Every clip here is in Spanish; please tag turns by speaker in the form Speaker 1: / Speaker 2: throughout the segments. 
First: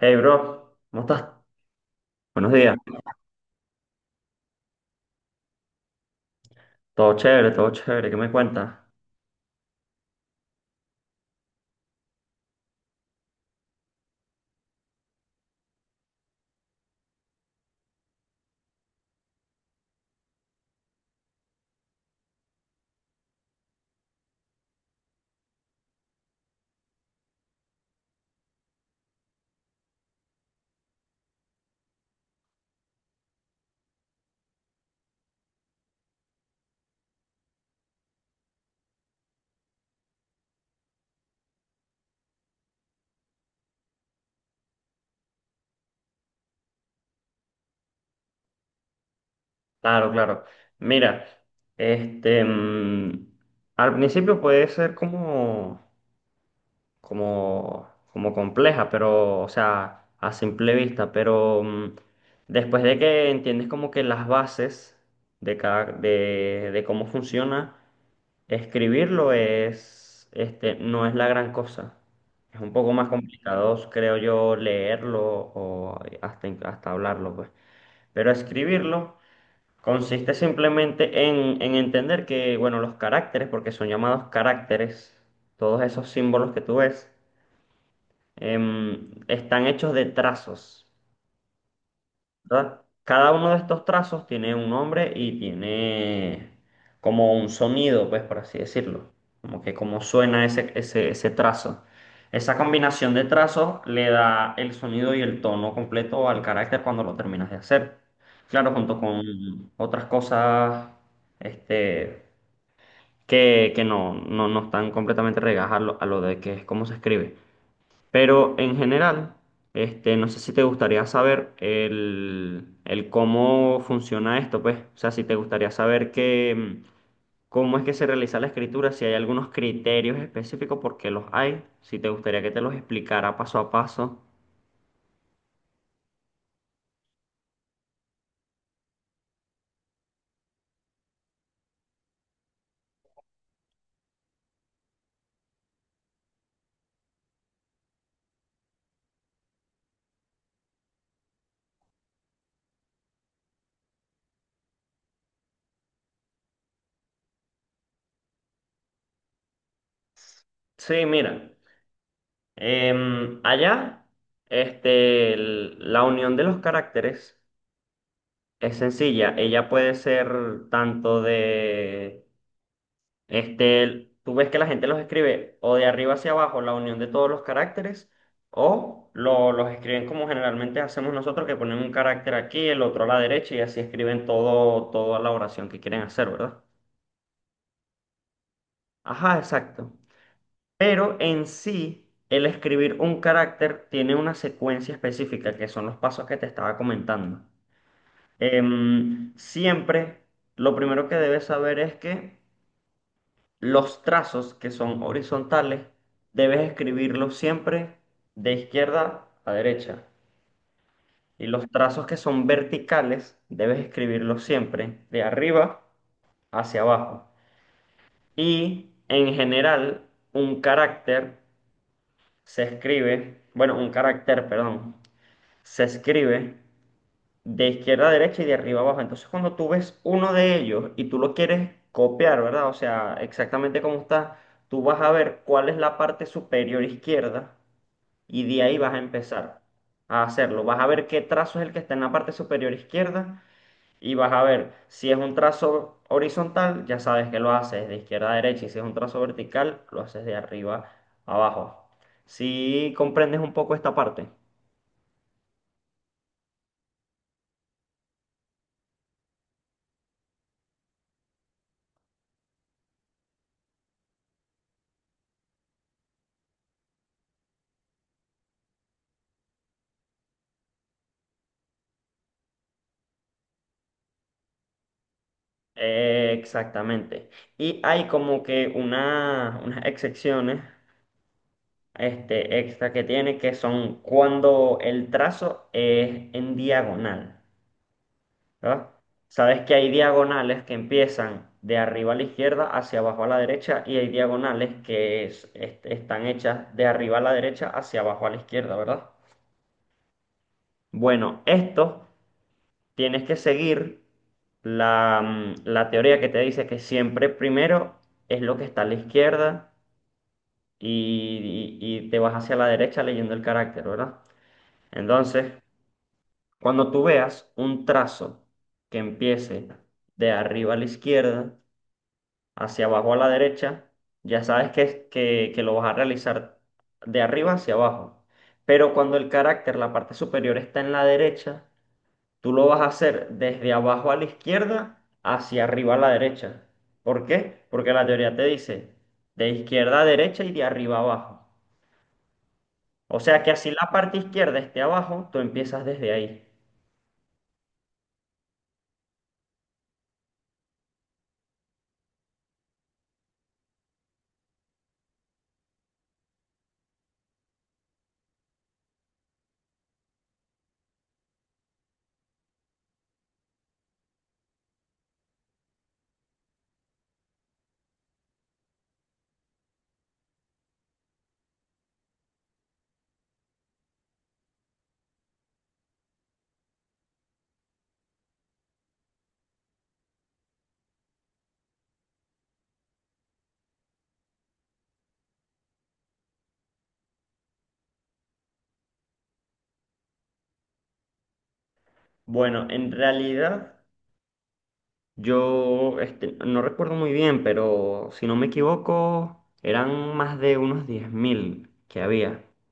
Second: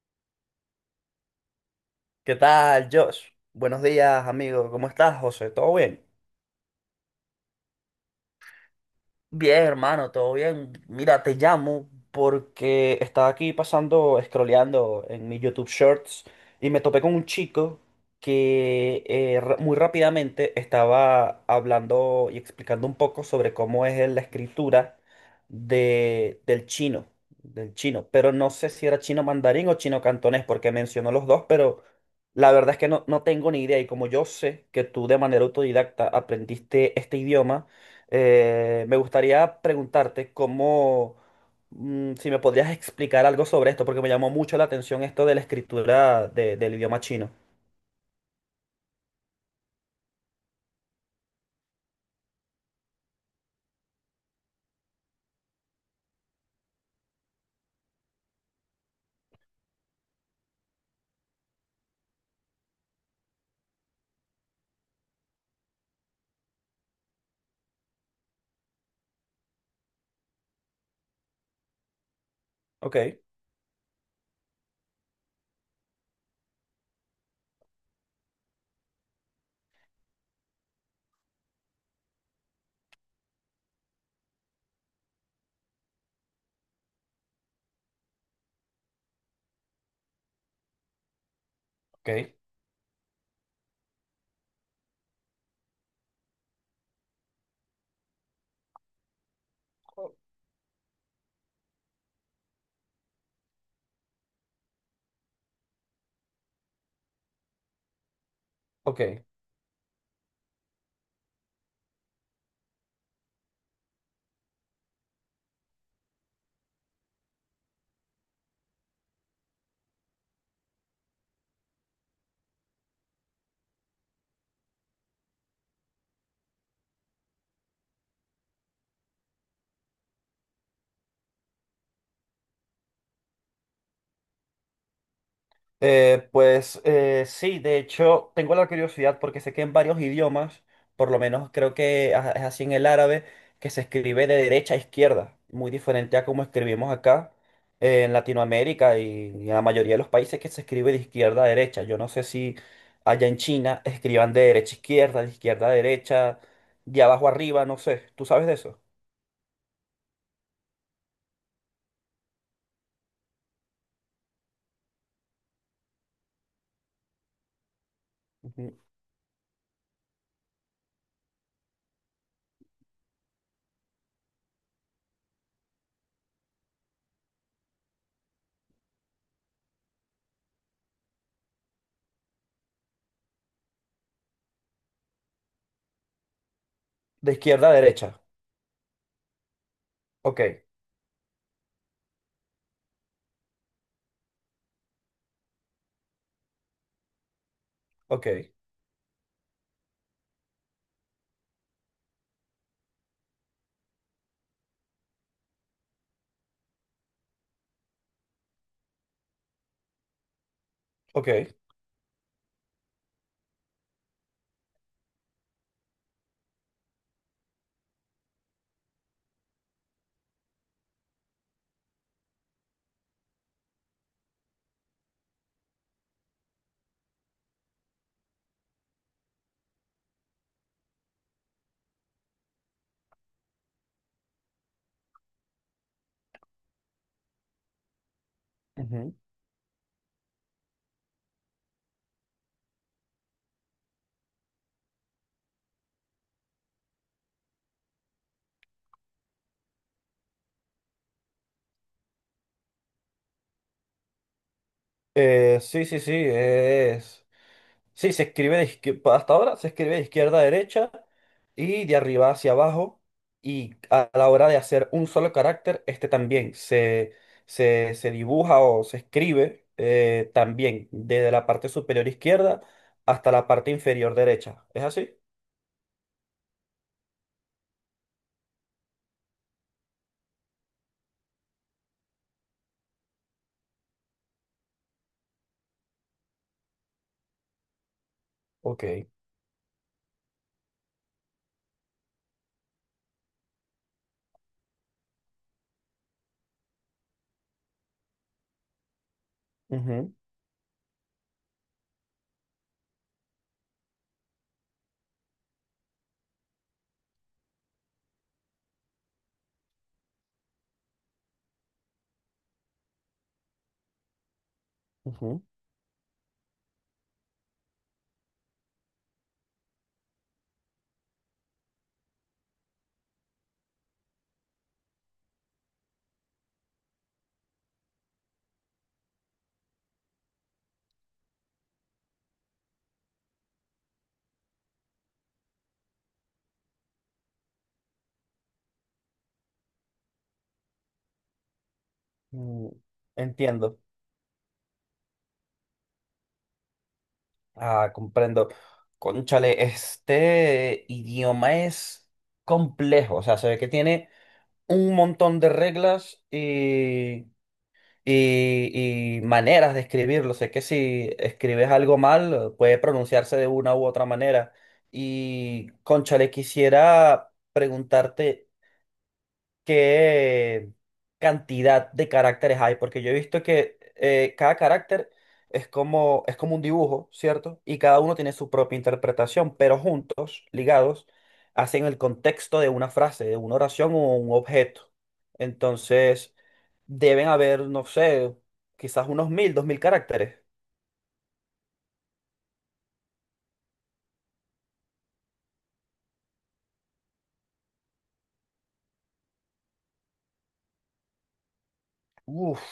Speaker 1: Hey, bro, ¿cómo estás?
Speaker 2: ¿Qué
Speaker 1: Buenos días.
Speaker 2: tal, Josh? Buenos días, amigo. ¿Cómo estás, José? ¿Todo bien?
Speaker 1: Todo chévere, todo chévere. ¿Qué me cuentas?
Speaker 2: Bien, hermano, todo bien. Mira, te llamo porque estaba aquí pasando, scrolleando en mi YouTube Shorts y me topé con un chico que muy rápidamente estaba hablando y explicando un poco sobre cómo es la escritura del chino, del chino. Pero no sé si era chino mandarín o chino cantonés porque mencionó los dos, pero la verdad es que no tengo ni idea. Y como yo sé que tú de manera autodidacta aprendiste este idioma, me gustaría preguntarte cómo, si me podrías explicar algo sobre esto, porque me llamó mucho la atención esto de la escritura del idioma chino.
Speaker 1: Claro, claro. Mira, este, mm, al principio puede ser como, como compleja, pero, o sea, a simple vista, después de que entiendes como que las bases de cómo funciona. Escribirlo es, no es la gran cosa. Es un poco
Speaker 2: Ok,
Speaker 1: más complicado, creo yo, leerlo o hasta hablarlo, pues. Pero escribirlo consiste simplemente en entender que, bueno, los caracteres, porque son llamados caracteres, todos esos símbolos que tú ves, están hechos de trazos.
Speaker 2: ok,
Speaker 1: ¿Verdad? Cada uno de estos trazos tiene un nombre y tiene como un sonido, pues por así decirlo, como que cómo suena ese trazo. Esa combinación de trazos le da el sonido y el tono completo al carácter cuando lo terminas de hacer. Claro, junto
Speaker 2: ok.
Speaker 1: con otras cosas, este, que no, no, no están completamente regadas a lo de que es cómo se escribe. Pero en general, no sé si te gustaría saber el cómo funciona esto, pues. O sea, si te gustaría saber que, cómo es que se realiza la escritura, si hay algunos criterios específicos, porque los hay. Si te gustaría que te los explicara paso a paso.
Speaker 2: Pues sí, de hecho tengo la curiosidad porque sé que en varios idiomas, por lo menos creo que es así en el árabe, que se escribe de derecha a izquierda, muy diferente a como escribimos acá en Latinoamérica y en la mayoría de los países que se escribe de izquierda a derecha. Yo no sé si allá en China escriban de derecha a izquierda, de izquierda a derecha, de abajo arriba, no sé, ¿tú sabes de eso?
Speaker 1: Sí, mira, allá la unión de los caracteres es
Speaker 2: Ujú.
Speaker 1: sencilla. Ella puede ser tanto de. Tú ves que la gente los escribe o de arriba hacia abajo, la unión de todos los caracteres, o los escriben como generalmente hacemos nosotros, que ponen un carácter aquí, el otro a la derecha y así escriben todo, toda la oración que quieren hacer, ¿verdad?
Speaker 2: De izquierda a derecha,
Speaker 1: Ajá, exacto.
Speaker 2: ok,
Speaker 1: Pero en sí, el escribir un carácter tiene una secuencia específica, que son los pasos que te estaba comentando.
Speaker 2: ok,
Speaker 1: Siempre, lo primero que debes saber es que los trazos que son horizontales debes escribirlos siempre de izquierda a derecha.
Speaker 2: ok.
Speaker 1: Y los trazos que son verticales debes escribirlos siempre de arriba hacia abajo. Y en general, un carácter se escribe, bueno, un carácter, perdón, se escribe de izquierda a derecha y de arriba a abajo. Entonces, cuando tú ves uno de ellos y tú lo quieres copiar, ¿verdad? O sea, exactamente como está, tú vas a ver cuál es la parte superior izquierda y de ahí vas a
Speaker 2: Ujú.
Speaker 1: empezar a hacerlo. Vas a ver qué trazo es el que está en la parte superior izquierda y vas a ver si es un trazo horizontal, ya sabes que lo haces de izquierda a derecha, y si es un trazo vertical, lo haces de arriba a abajo. Si comprendes un poco esta parte.
Speaker 2: Sí, sí, sí, es. Sí, se escribe de hasta ahora se escribe de izquierda a derecha y de arriba hacia abajo. Y a la hora de hacer un solo carácter, este también se dibuja o se escribe también desde la parte superior izquierda hasta la parte inferior derecha. ¿Es así?
Speaker 1: Exactamente. Y hay como que unas excepciones extra que tiene, que son cuando el trazo es en diagonal, ¿verdad?
Speaker 2: Ok.
Speaker 1: Sabes que hay diagonales que empiezan de arriba a la izquierda hacia abajo a la derecha, y hay diagonales que están hechas de arriba a la derecha hacia abajo a la izquierda, ¿verdad?
Speaker 2: Ujú,
Speaker 1: Bueno, estos tienes que seguir la, la teoría que te dice que siempre primero es lo que está a la izquierda, y te vas hacia la derecha leyendo el carácter, ¿verdad?
Speaker 2: ujú.
Speaker 1: Entonces, cuando tú veas un trazo que empiece de arriba a la izquierda hacia abajo a la derecha, ya sabes que, que lo vas a realizar de arriba hacia abajo. Pero cuando el carácter, la parte superior está en la derecha, tú lo vas a hacer desde abajo a la izquierda hacia arriba a la derecha. ¿Por qué? Porque la teoría te dice de izquierda a derecha y de arriba a abajo.
Speaker 2: Mm,
Speaker 1: O sea que así
Speaker 2: entiendo.
Speaker 1: la parte izquierda esté abajo, tú empiezas desde ahí.
Speaker 2: Ah, comprendo. Cónchale, este idioma es complejo. O sea, se ve que tiene un montón de reglas y, y maneras de escribirlo. Sé que si escribes algo mal, puede pronunciarse de una u otra manera. Y, cónchale, quisiera preguntarte qué cantidad de caracteres hay, porque yo he visto que cada carácter es como un dibujo, ¿cierto? Y cada uno tiene su propia interpretación, pero juntos, ligados, hacen el contexto de una frase, de una oración o un objeto. Entonces, deben haber, no sé, quizás unos mil, dos mil caracteres.
Speaker 1: Bueno, en realidad yo no recuerdo muy bien, pero si no me equivoco, eran más de unos 10.000 que había.
Speaker 2: Uf,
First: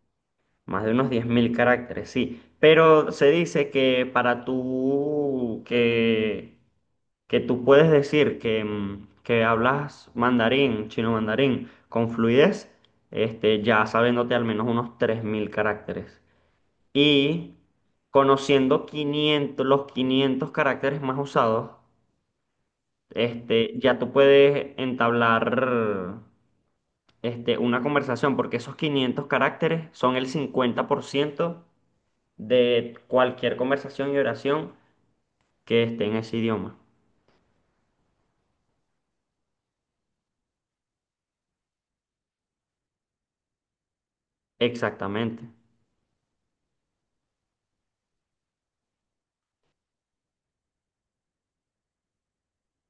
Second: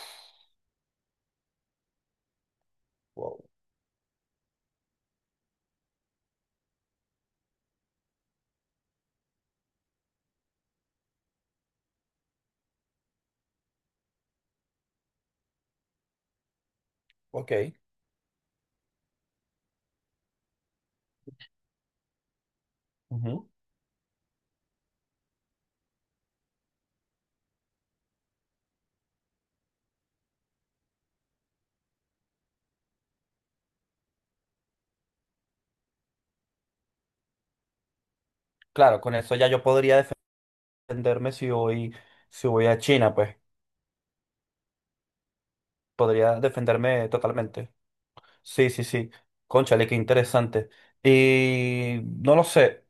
Speaker 1: Más de unos 10.000 caracteres, sí. Pero se
Speaker 2: wow,
Speaker 1: dice que, para tú que tú puedes decir que, que hablas mandarín, chino mandarín, con fluidez, ya sabiéndote al menos unos 3.000 caracteres.
Speaker 2: ok.
Speaker 1: Y conociendo 500 los 500 caracteres más usados,
Speaker 2: Ujú.
Speaker 1: ya tú puedes entablar, una conversación, porque esos 500 caracteres son el 50% de cualquier conversación y oración que esté en ese idioma.
Speaker 2: Claro, con eso ya yo podría defenderme si voy, si voy a China, pues
Speaker 1: Exactamente.
Speaker 2: podría defenderme totalmente. Sí, sí, sí. Cónchale, qué interesante. Y no lo sé,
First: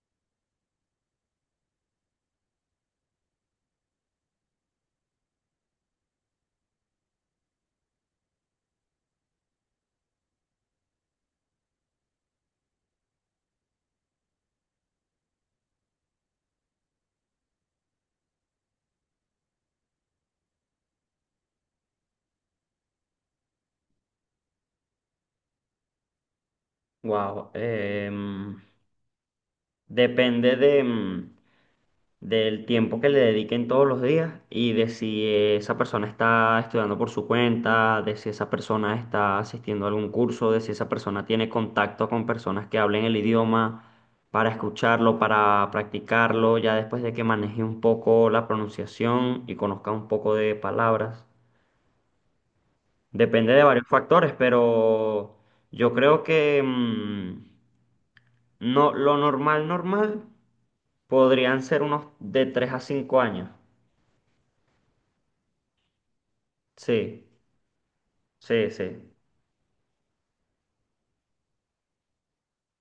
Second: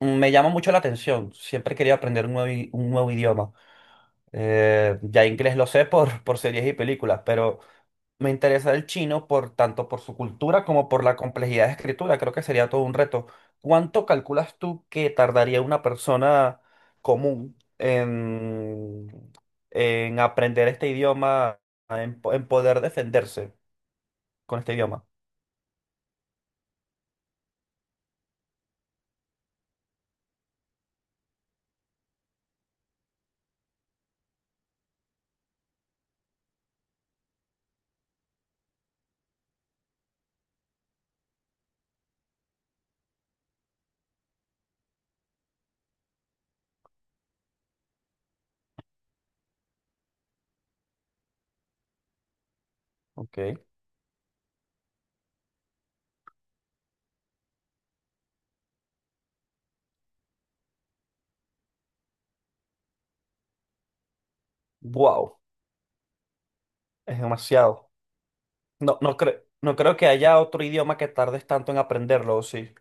Speaker 2: me llama mucho la atención. Siempre quería aprender un nuevo, un nuevo idioma. Ya inglés lo sé por, por series y películas, pero me interesa el chino por tanto por su cultura como por la complejidad de escritura. Creo que sería todo un reto. ¿Cuánto calculas tú que tardaría una persona común en aprender este idioma, en, en poder defenderse con este idioma?
Speaker 1: Wow. Depende de, del tiempo que le dediquen todos los días, y de si esa persona está estudiando por su cuenta, de si esa persona está asistiendo a algún curso, de si esa persona tiene contacto con personas que hablen el idioma para escucharlo, para practicarlo, ya después de que maneje un poco la pronunciación y conozca un poco de palabras. Depende de
Speaker 2: Ok.
Speaker 1: varios factores, pero yo creo que, no, lo normal, normal. Podrían ser unos de 3 a 5 años.
Speaker 2: Wow. Es
Speaker 1: Sí,
Speaker 2: demasiado.
Speaker 1: sí,
Speaker 2: No,
Speaker 1: sí.
Speaker 2: no creo, no creo que haya otro idioma que tardes tanto en aprenderlo, ¿o sí?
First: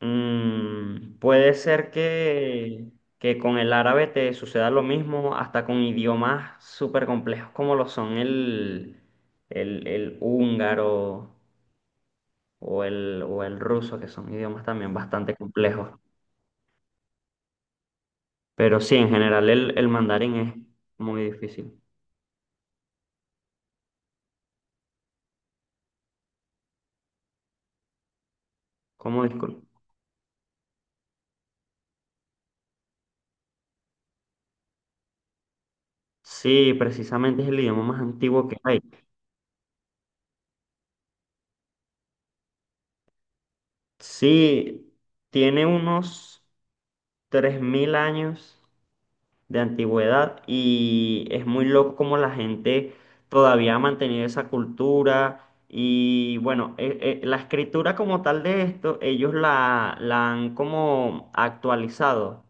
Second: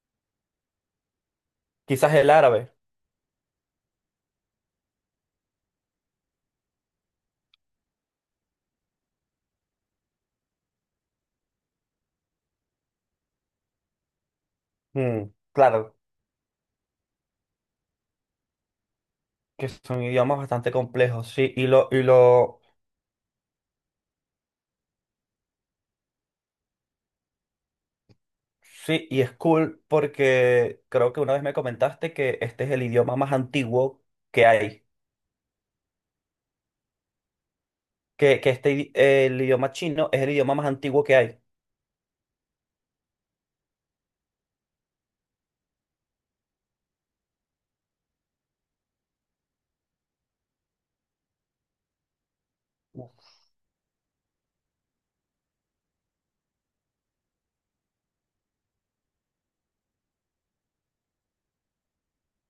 Speaker 1: Puede ser
Speaker 2: Quizás el árabe.
Speaker 1: que, con el árabe te suceda lo mismo, hasta con idiomas súper complejos como lo son el, el húngaro o o el ruso, que son idiomas también
Speaker 2: Mm,
Speaker 1: bastante
Speaker 2: claro,
Speaker 1: complejos. Pero sí, en general
Speaker 2: que
Speaker 1: el
Speaker 2: son
Speaker 1: mandarín
Speaker 2: idiomas
Speaker 1: es
Speaker 2: bastante
Speaker 1: muy
Speaker 2: complejos, sí. Y
Speaker 1: difícil.
Speaker 2: lo, sí, y
Speaker 1: ¿Cómo,
Speaker 2: es
Speaker 1: disculpa?
Speaker 2: cool porque creo que una vez me comentaste que este es el idioma más antiguo que hay.
Speaker 1: Sí, precisamente es el idioma más antiguo
Speaker 2: Que
Speaker 1: que
Speaker 2: este,
Speaker 1: hay.
Speaker 2: el idioma chino es el idioma más antiguo que hay.
Speaker 1: Sí, tiene unos 3.000 años de antigüedad, y es muy loco como la gente todavía ha mantenido esa cultura y, bueno, la escritura como tal de esto, ellos la han como actualizado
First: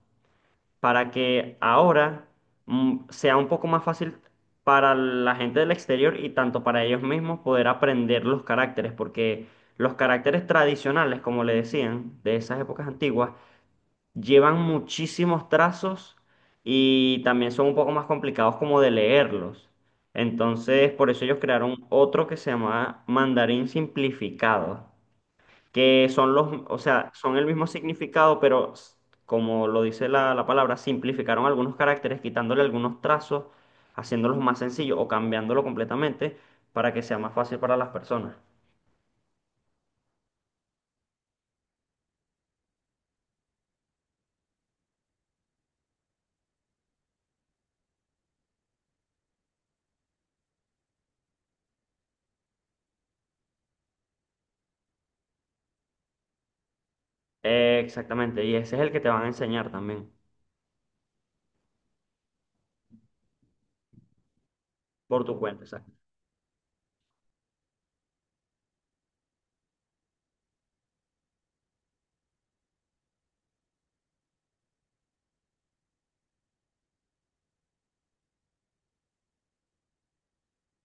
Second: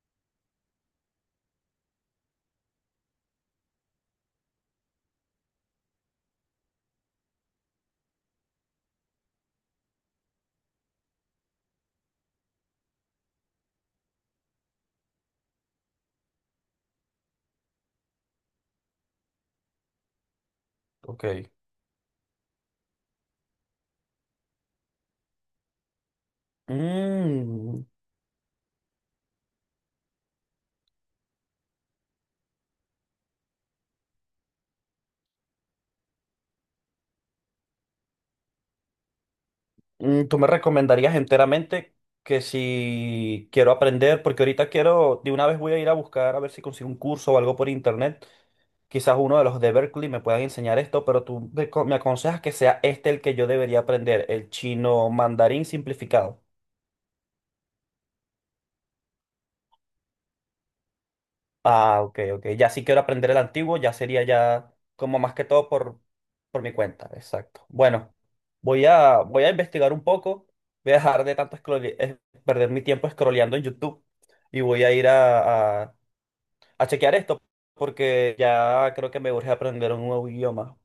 Speaker 1: para que ahora, sea un poco más fácil para la gente del exterior y tanto para ellos mismos, poder aprender los caracteres, porque los caracteres tradicionales, como le decían, de esas épocas antiguas, llevan muchísimos trazos y también son un poco más complicados como de leerlos. Entonces, por eso
Speaker 2: Ok.
Speaker 1: ellos crearon otro que se llama mandarín simplificado, que son los, o sea, son el mismo
Speaker 2: Mm,
Speaker 1: significado, pero como lo dice la palabra, simplificaron algunos caracteres, quitándole algunos trazos, haciéndolos más sencillos o cambiándolo completamente para que sea más fácil para las personas.
Speaker 2: mm, ¿tú me recomendarías enteramente que si quiero aprender, porque ahorita quiero, de una vez voy a ir a buscar a ver si consigo un curso o algo por internet, quizás uno de los de Berkeley me puedan enseñar esto, pero tú me aconsejas que sea este el que yo debería aprender, el chino mandarín simplificado?
Speaker 1: Exactamente, y ese es el que te van a enseñar también
Speaker 2: Ah, ok, ok. Ya si quiero aprender el antiguo, ya sería ya como
Speaker 1: por
Speaker 2: más
Speaker 1: tu
Speaker 2: que
Speaker 1: cuenta.
Speaker 2: todo por mi cuenta. Exacto. Bueno, voy a, voy a investigar un poco. Voy a dejar de tanto perder mi tiempo scrolleando en YouTube y voy a ir a chequear esto porque ya creo que me urge aprender un nuevo idioma.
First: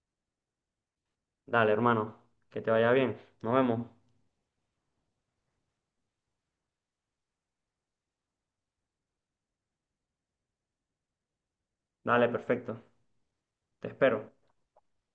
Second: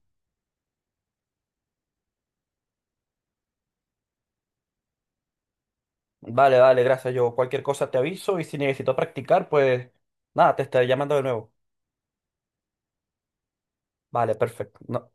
Speaker 1: Dale, hermano, que te vaya bien. Nos vemos.
Speaker 2: Vale, vale, gracias. Yo cualquier cosa te aviso y si necesito practicar, pues nada, te estaré llamando de nuevo.
Speaker 1: Dale, perfecto. Te espero.
Speaker 2: Vale, perfecto. No-